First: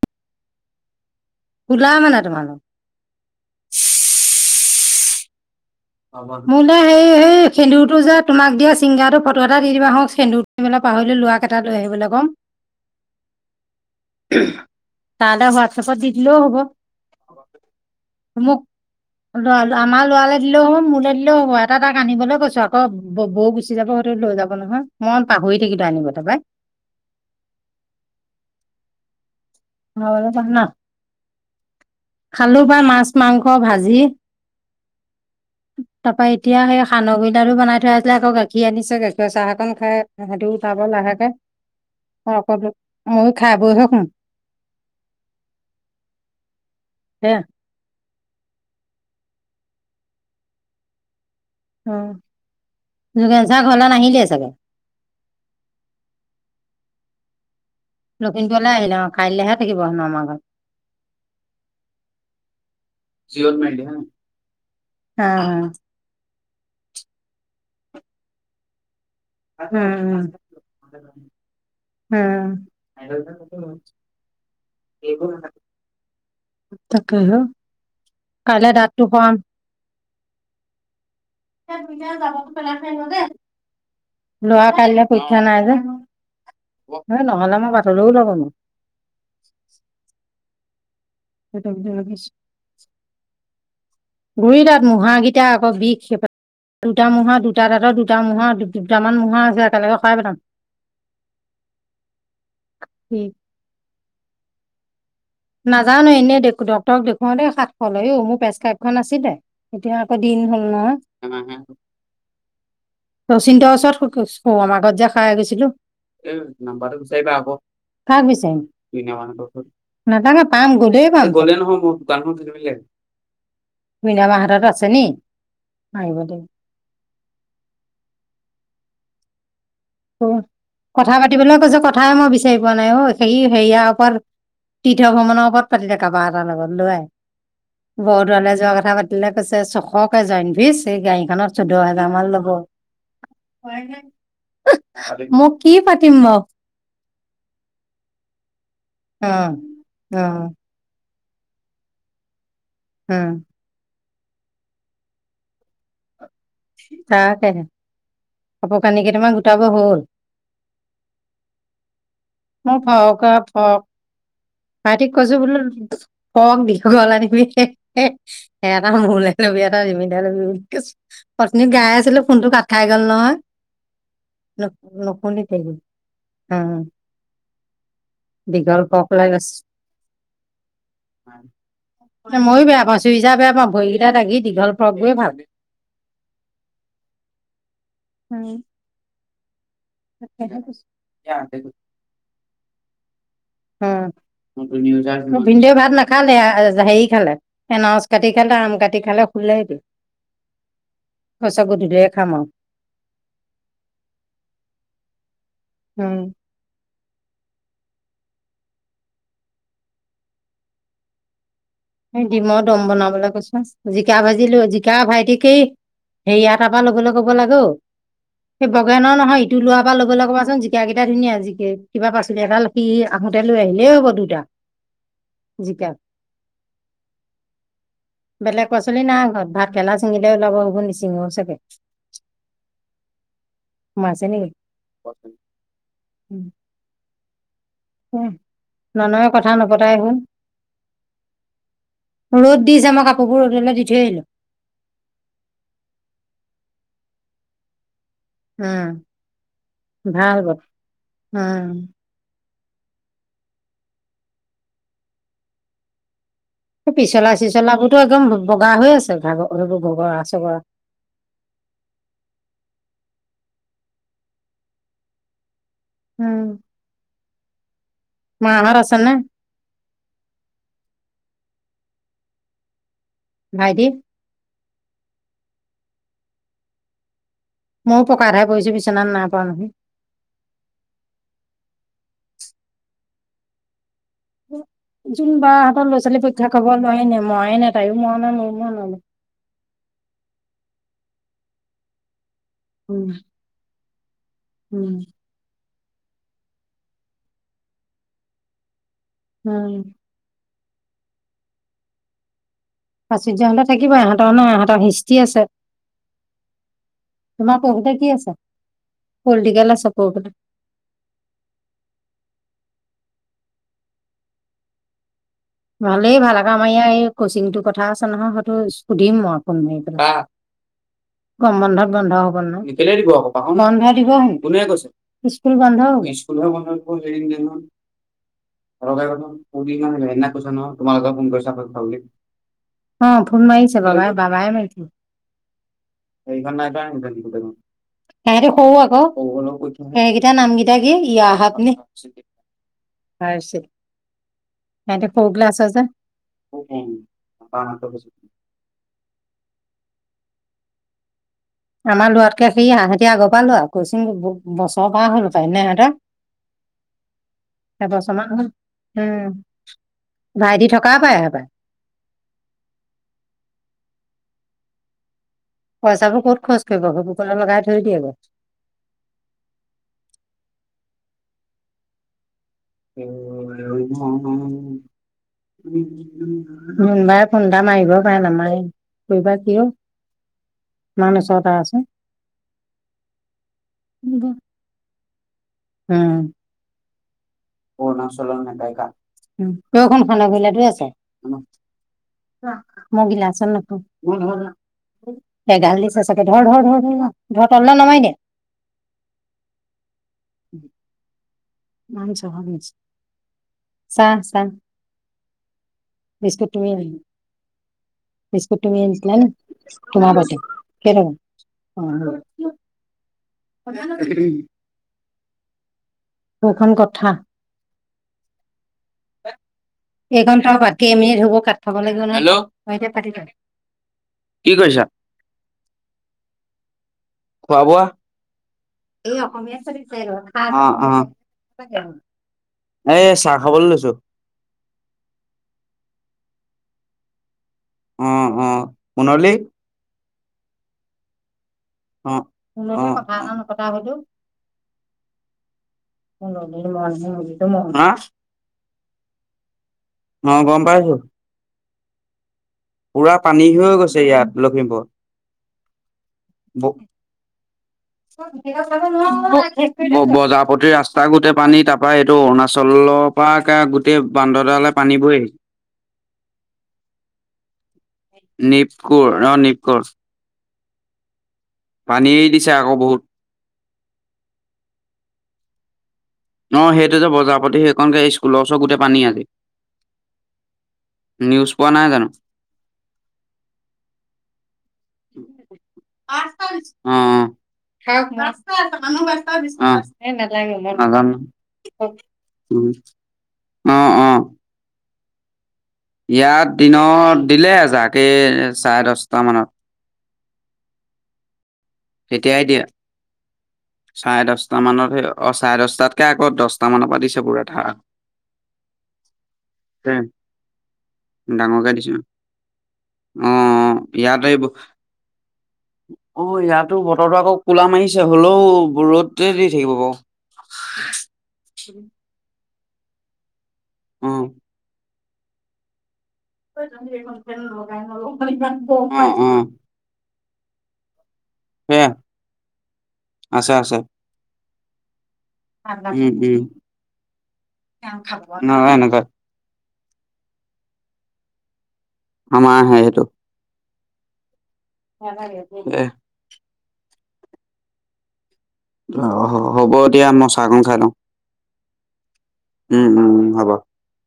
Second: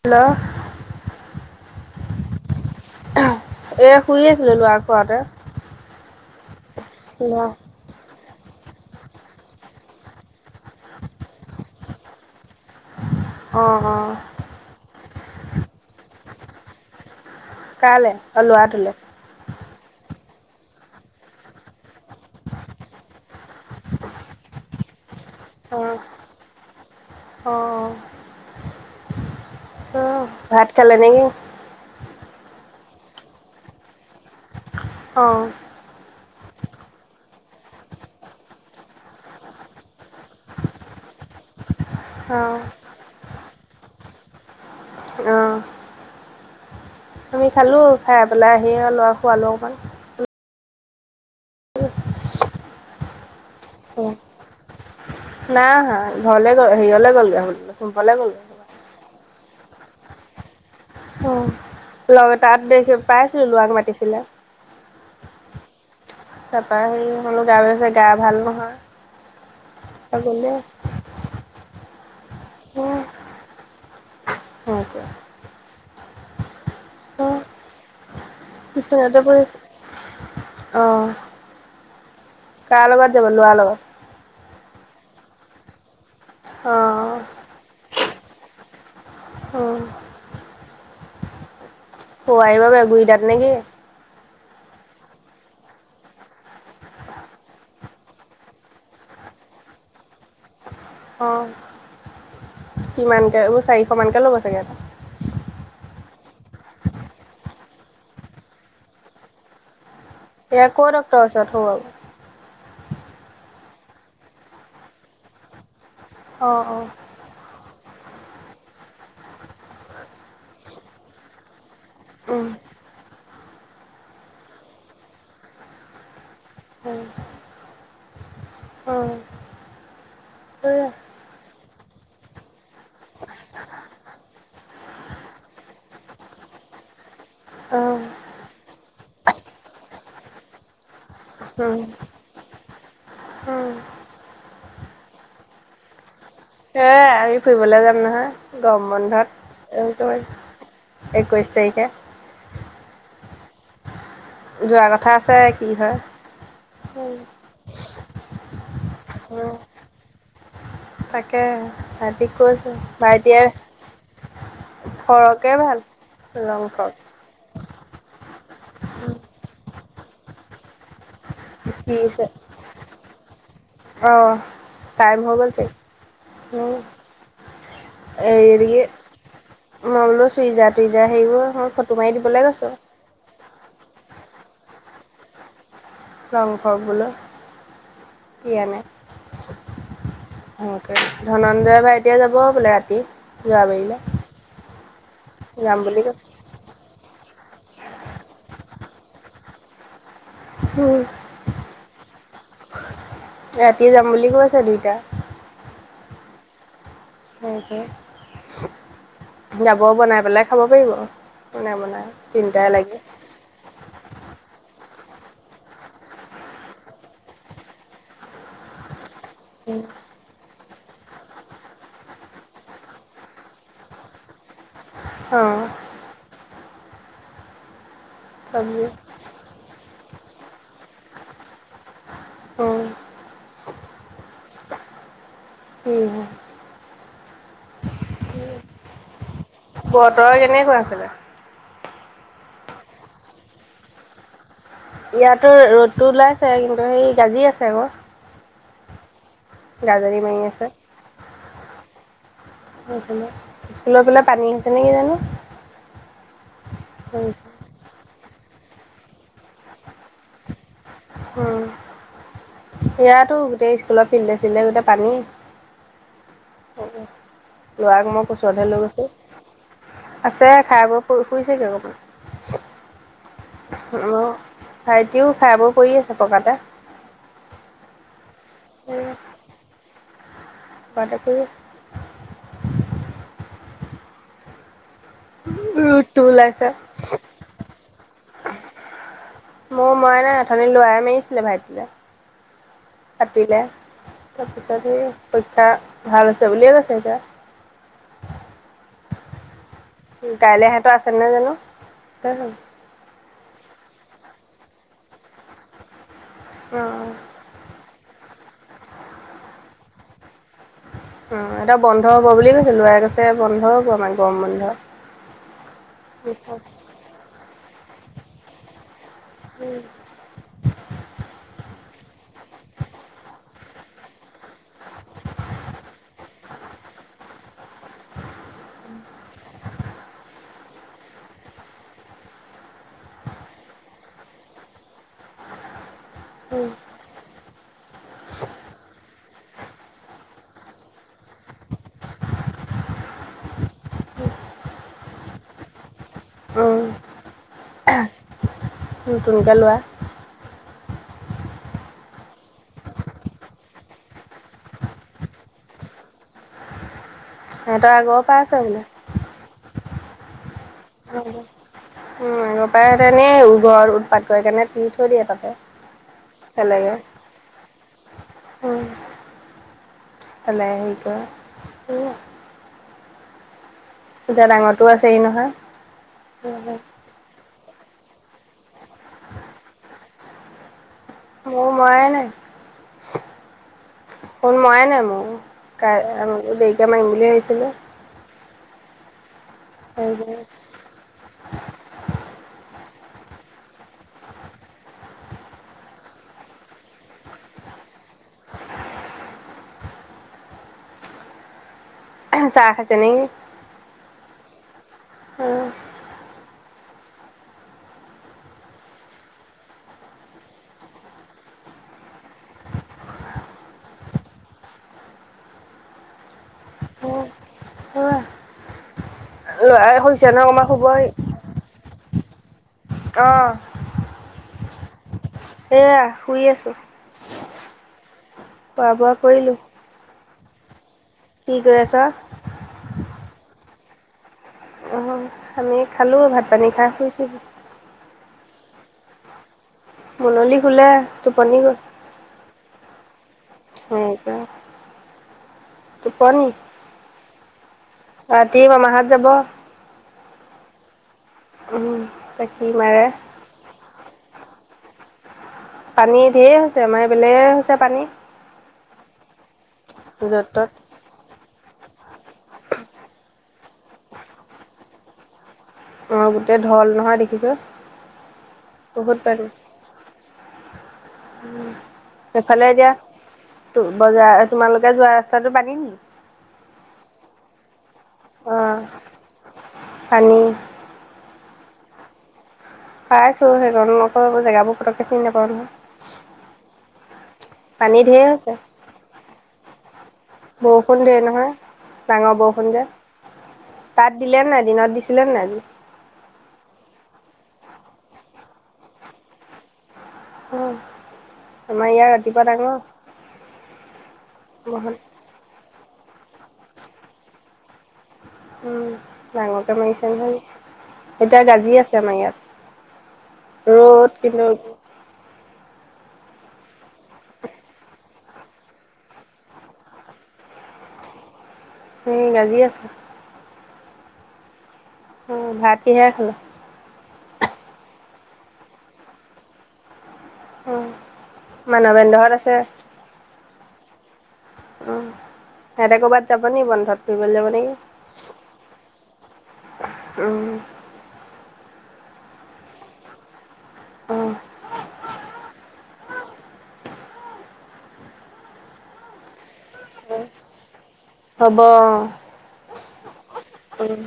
Hello. শুলা মানে তোমালোক। এ শুই আছিলো ল'ৰাক শুৱাওতে। মোলে হে এই সেন্দুৰতটো যে। তোমাক দিয়া চিংগাটো ফটো এটা দি দিবা হা হওক সেন্দুৰ মেল পাহৰিলে লোৱা ক এটা লৈ আহিবলে কম। অঁ অ। তাহপাচত হোৱাটছএপত দি দিলেও হব। কালে অ মোক লোৱা টোলে। আমাৰ লৰালে। হ মোলে দিলও হ'ব এটা তাক আনিবলৈ কৈছো আকৌ বৌ গুচি যাব হয়টো লৈ যাব নহয় মন। পাহৰি থাকিলো অঁ আনিব তাৰাপাই। অঁ প অঁ ন ভাত খালে নেকি খালো পাই মাছ মাংস ভাজি। অহঁ। তাৰ পা এতিয়া সেই সাণ্ড গুই গলো বনাই থৈ আছিলে আকৌ গাখীৰ আনিছে গাখীৰৰ চাহকন খাই সেইটো উতাব লাগে। তাকে অঁ অকল ম খাই বৈ হে শুম। অঁ সেয়া আমি খালো খাই পেলাই আহি আৰু লৰা খোৱালো অকমান। অ জোগেঞ্চাৰ ঘৰলৈ নাহিলেই চোন। নাই অহা ঘৰলে গল হেৰীয়লে গলগে। লখিমপুৰলৈ আহিলে আৰু কাইলৈহে থাকিব হেনো আমাৰ ঘৰত। অ লগ তাত দেখি পাইছিলো জিঅ'ত লোৱাক মাৰিলি মাতিছিলে। হা তাপা সৰি হলো গাছে গা ভাল নহয়। উম গ'লে উ। হ সক। তাকে কাইলে দাত টো হৰাম। অহ। ল'ৰাৰ লগত লোৱা কাইলৈ পৰীক্ষা নাই যে। হ অ', নহ'লে মই বাটলৈও যাব নোৱাৰো। অঁ। নোৱাৰো হোৱা বাবা গুই দাত নেকি? গুৰি দাত মুঢাকেইটা আকৌ বিষ খেপাল। দুটা মূঢ়া দুটা দাঁতৰ দুটা মূঢ়া দুটামান মূঢ়া আছে একেলগে হৰাই পেলাম। অঁ। কিমানকে উ চাৰিশ মানকে ল'ব চাগে এটা। নাজানো এনেই ডক্তৰক দেখুৱা দেই সাতশ ল অ মোৰ প্ৰেচক্ৰাইপ্যন আছিল দে এতিয়া। ক দিন হ'ল এয়া ন। ক' ডক্তৰৰ ওচৰত সৌ আৰু [inaudible] শচিন্তৰ ওচৰত আমাৰ ঘত যে খাই গৈছিলো অ', অ', নাম্বাটো বিচাৰিবা আকৌ কাক বিচাৰিম? নথাকা পাম গলেই পাম গ'লে নহয় মই দোকান উম, মনামাহতত আছে নি আহিব দিয়। [unintelligible] উম, উম, ত সেয়া কথা পাতিবলৈ কৈছো কথাই মই বিচাৰি পোৱা নাই অ স সেয়াৰ ওপৰত। তীৰ্থ ভ্ৰমণৰ ওপৰত পাতিলে কাৰোবাৰ এটাৰ লগত লোৱাই। অ', বৰদোৱালৈ যোৱা কথা পাতিলে কৈছে চখকে জইনভছ এই গায়ক। নত উম, চৈধ্য হেজাৰ মান ল'ব। উম, মই কি পাতিম বাও। হে আমি ফুৰিবলৈ যাম নহয় গৰম অ', বন্ধত অ', এই একৈশ তাৰিখে। হম। যোৱা কথা আছে কি হয়? উম, তাকে হে। কাপোৰ কানি কেইটামান উম, গোটাব হ'ল। তাকে ভাইটিক কৈছো মই ফৰক ভাইটিয়ে ফৰক ভাইটিক কৈছো ফৰকে বোলো ভাল ফৰ্ক লং ফ্ৰক দীঘল আনিবি। এ এটা মোৰ লে ল'বি এটা ৰিমিলে ল'বি বুলি কৈছো। পত্নীক গাই কি আছিলো যে ফোনটো কঠাই গ'ল নহয়। অ', টাইম হৈ নকন্দ গ'ল থ চাগে, হ। উম, হেৰি দীঘল ফৰ্ক লই মই বোলো চুইজাৰ টুইজাৰ হেৰিবোৰ মই ফটো মাৰি গৈছে দিবলৈ ময়ো কৈছোঁ, বেয়া পাইছো ইজা বেয়া পাওঁ। ভৰিকেইটা ঢাকি দীঘল ফৰ্ক বোৰে ভাল। লং ফৰ্ক বোলো কি আনে। ধনঞ্জয় ভাইতিয়ে যাব বোলে ৰাতি। যোৰাবাৰীলৈ, উ ভিনদেউ যাম ভাত বুলি কৈছে, নাখালে হেৰি। খালে এনাচ কাটি খালে আম কাটি খালে শুলে এতিয়া। উম। সঁচ গুধিটোৱে খাম আৰু। ৰাতিয়ে যাম বুলি কৈছে দুইটা। আৰু সেইহে যাব বনাই পেলাই খাব পাৰিব। বনাই বনাই ডিমৰ তিনিটাই দম লাগে, বনাবলৈ কৈছো জিকা ভা। জিকা ভাইটিকেই হেৰিয়া তাৰ পৰা লবলৈ কব লাগে ঔ। সেই বগেনৰ নহয় ইটো লৰা পৰা লবলৈ ক'বাচোন। জিকা কেইটা ধুনীয়া আজিকে কিবা পাচলি এটা সি আহোঁতে লৈ আহিলেই হ'ব দুইটা। অ। বেলেগ চব্জি পাচলি নাই ঘৰত ভাত। গেলা চিঙিলে ওলাব হ'ব নিচিঙৰ চাগে। উম। মাজে নেকি? কি উম ননই। বতৰ কেনেকুৱা সেইফালে। ৰ'দ দিছে মই কাপোৰবোৰ ৰ'দলে দি থৈ আহিলো। ইয়াতো ৰ'দটো ওলাইছে কিন্তু সেই গাজি আছে আকৌ। হম। গাজনি মাৰি আছে। উম স্কুলৰ পেলাই পানী আহিছে নে কি জানো? পিছলা চিছলা বোৰ টো একদম বগা হৈ আছে ঘা ঘগৰা চগৰা উম ইয়াতো গোটেই স্কুলৰ ফিল্ডে চিল্ডে গোটেই পানী। উম লৰাক মই কোচতহে মাহঁত লৈ আছে গৈছো নে আছে খাই বৈ শুইছেগে ভাইটি অকমান। অ, ভাইটিও খাই বৈ পৰি আছে পকাতে। মই পকাত হে পৰিছো বিচনাত নাই পৰা নহয়। পকাতে পৰি যোন বা হতৰ ল'ৰা ছোৱালী ৰ'দটো পৰীক্ষা ওলাইছে খবৰ লোৱাই নাই মই তাইয়ো মৰা নাই মইও মৰা নাই। মোৰ মৰা নাই খালী লৰাই মাৰিছিলে ভাইটিলে উম পাতিলে। তাৰপিছত উম। সি পৰীক্ষা ভাল হৈছে বুলিয়ে কৈছে এতিয়া। উম কাইলৈ সিহতৰ আছে নে জানো? প্ৰাচুৰ্য হতৰ থাকিব ইহতৰ নাই ইহতৰ হিষ্টি আছে। অ - অ। তোমাৰ পঢ়োতে কি আছে পলটিকেল আছে উম, এটা বন্ধ হ'ব বুলি কৈছে লৰাই কৈছে বন্ধ হ'ব আমাৰ গৰম বন্ধ। ভালেই ভাল আক আমাৰ ইয়াৰ এই কচিংটোৰ কথা আছে নহয় হয়টো শুধিম মই ফোন মাৰি পেলাই গৰম বন্ধ বন্ধ হব নাই? কেলে দিব আকৌ তাহুন। বন্ধ দিব হেনো। কোনে কৈছে? স্কুল হে বন্ধ স্কুল হে বন্ধ হব। [unintelligible] তোমাক ঘৰৰ ফোন কৰিছে আকৌ ভাল কে। অ, ফোন মাৰিছে বাবা - বাবাই মাৰিছে। এইখন নাই গোটেই খন। সিহতে সৰু আকৌ সেইকেইটা নামকেইটা কি ই আহাক নে। R C ninety. ফ্লৌ গ্লাচ আছে যে উম - উম [unintelligible] নতুন কে লোৱা। আমাৰ লৰাতকে সিহতি আগৰ পৰা লোৱা কৈছে মোক বছৰৰ পৰা হ'ল সপাই নে সিহতৰ। সিহঁতৰ আগৰ এবছৰমান পৰা হল আছে বোলে। উম, ভাইটি থকা পাই হপাই আগৰপৰাই তে ঘৰ উৎপাত কৰি কাৰণে দি থৈ দিয়ে তাত। পইচাবোৰ ক'ত খৰচ কৰিব ঘ বুক লগাই থৈ গল। ভলেই সেই ক উম, এতিয়া ডাঙৰটো আছেহি নহয়। [unintelligible] জোনবাই ফোন কা মাৰিব পা নামৰিল কিবা কিয়। ইমান ওচৰতে ম ময়াই নাই। আছো। ফোন ময়াই নাই মোৰ কা আ দেৰিকে মাৰিম। বুলি ভাবিছিলোঁ। অৰুণাচল নেপায়কা কখন খানা পলাটোয়ে আছে। মগিলাছত নাখাও। এ গাল দিছ চাগে ধৰ - ধৰ - ধৰ - ধৰ - ধৰ তললে নমাই দে। [unintelligible] [inaudible] চাহ খাইছে নেকি? চাহ - চাহ বিস্কুট। তুমি বিস্কুট তুমি আনিছিলা নি তোমাৰ বাৰ্ডে কেইটকা। অ। [unintelligible] উখন কথা। ল'ৰাই শুইছে নহয় এঘণ্টা অকণমান বাতে শুব এ সি। মিনিট হবো কাট থব লাগি হেল্ল অ', [inaudible] কি কৰিছা। এয়া শুই আছোঁ। খোৱা বোৱা? এই অসমীয়া চাৰিত পেগ। উম উম কি কৰি আছ? এ চাহ খাবলৈ লৈছো। অ', আমি খালো ভাত পানী খাই শুইছোহি। অ অ মুললি। মুললি শুলে টো অ মোল লগত যে কথা এটা নপতা হলো সেইটোৱে টোপনি [unintelligible] ৰাতি মামাহঁত যাব। অ গম পাইছোঁ উম, এতিয়া কি মাৰে। পুৰা পানী হৈ গৈছে ইয়াত লখিমপুৰত। [inaudible] পানী ধেৰ হৈছে আমাৰ এই এইবলে [unintelligible] ব য'ত ত'ত। বজাৰপতি ৰাস্তা গোতেই পানী তাপা এইটো অৰুণাচল পা গোটেই বান্দৰডালে পানী বৈ আহি অ গোটেই ঢল নহয় দেখিছোঁ। নিপকুৰ অ নিপকুৰ। উম পানী দিছে সেফালে আকৌ এতিয়া। বহুত। ত বজাৰ তোমালোকে যোৱা ৰাস্তাটো পানী নেকি। অ সেইটো যে বজাৰপতি সে কণকে স্কুলৰ ওচৰ গোটে অ', পানী আলি, পানী নিউজ পোৱা নাই জানো। পাইছো সে [unintelligible] জেগাবোৰ পটককৈ চিনি নাপাওঁ নহয়। অ অ খা [unintelligible] পানী ওক না ঢেৰ হৈছে। ৰাস্তাত মানু্তা [unintelligible] ভেতা দিছ বৰষুণ নালাগে। দিয়ে নহয় ডাঙৰ উম, বৰষুণ যে অ অ তাত দিলে নাই দিনত দিছিলে নে নাই আজি। ইয়াত দিনত দিলে এজাক এ চাৰে দছটা মানত। উম। আমাৰ ইয়াৰ ৰাতিপুৱা তেতিয়াই দিয়া ডাঙৰ চাৰে দছটা বৰষুণ মানত সেই অ চাৰে দছটাত। কে আক দছটা মান পা দিছে পুৰা ধাৰা উম ডাঙৰকে মাৰিছে নহয় এতিয়া ডাঙৰকে গাজি দিছে অ আছে আমাৰ ইয়াত। অ ৰ'দ ইয়াতে এই কিন্তু অ ইয়াত। টো বতৰটো আকৌ কোলা মাৰিছে হ'লোও ৰ'দটোৱে দি থাকিব বাও সেই গাজি আছে। অ উম ভাত কিহে খালা [unintelligible] মানৱেন্দ্ৰহঁত আছে সেয়া আছে আছে উম সিহঁতে উম ক'বাত যাব উম নিকি বন্ধত ফুৰিবলে যাব নেকি নাযায় নাযায় উম আমাৰ সে সেইটো উম, দে অঁ হ'ব এতিয়া মই চাহকণ খাই লওঁ হ'ব অ, উম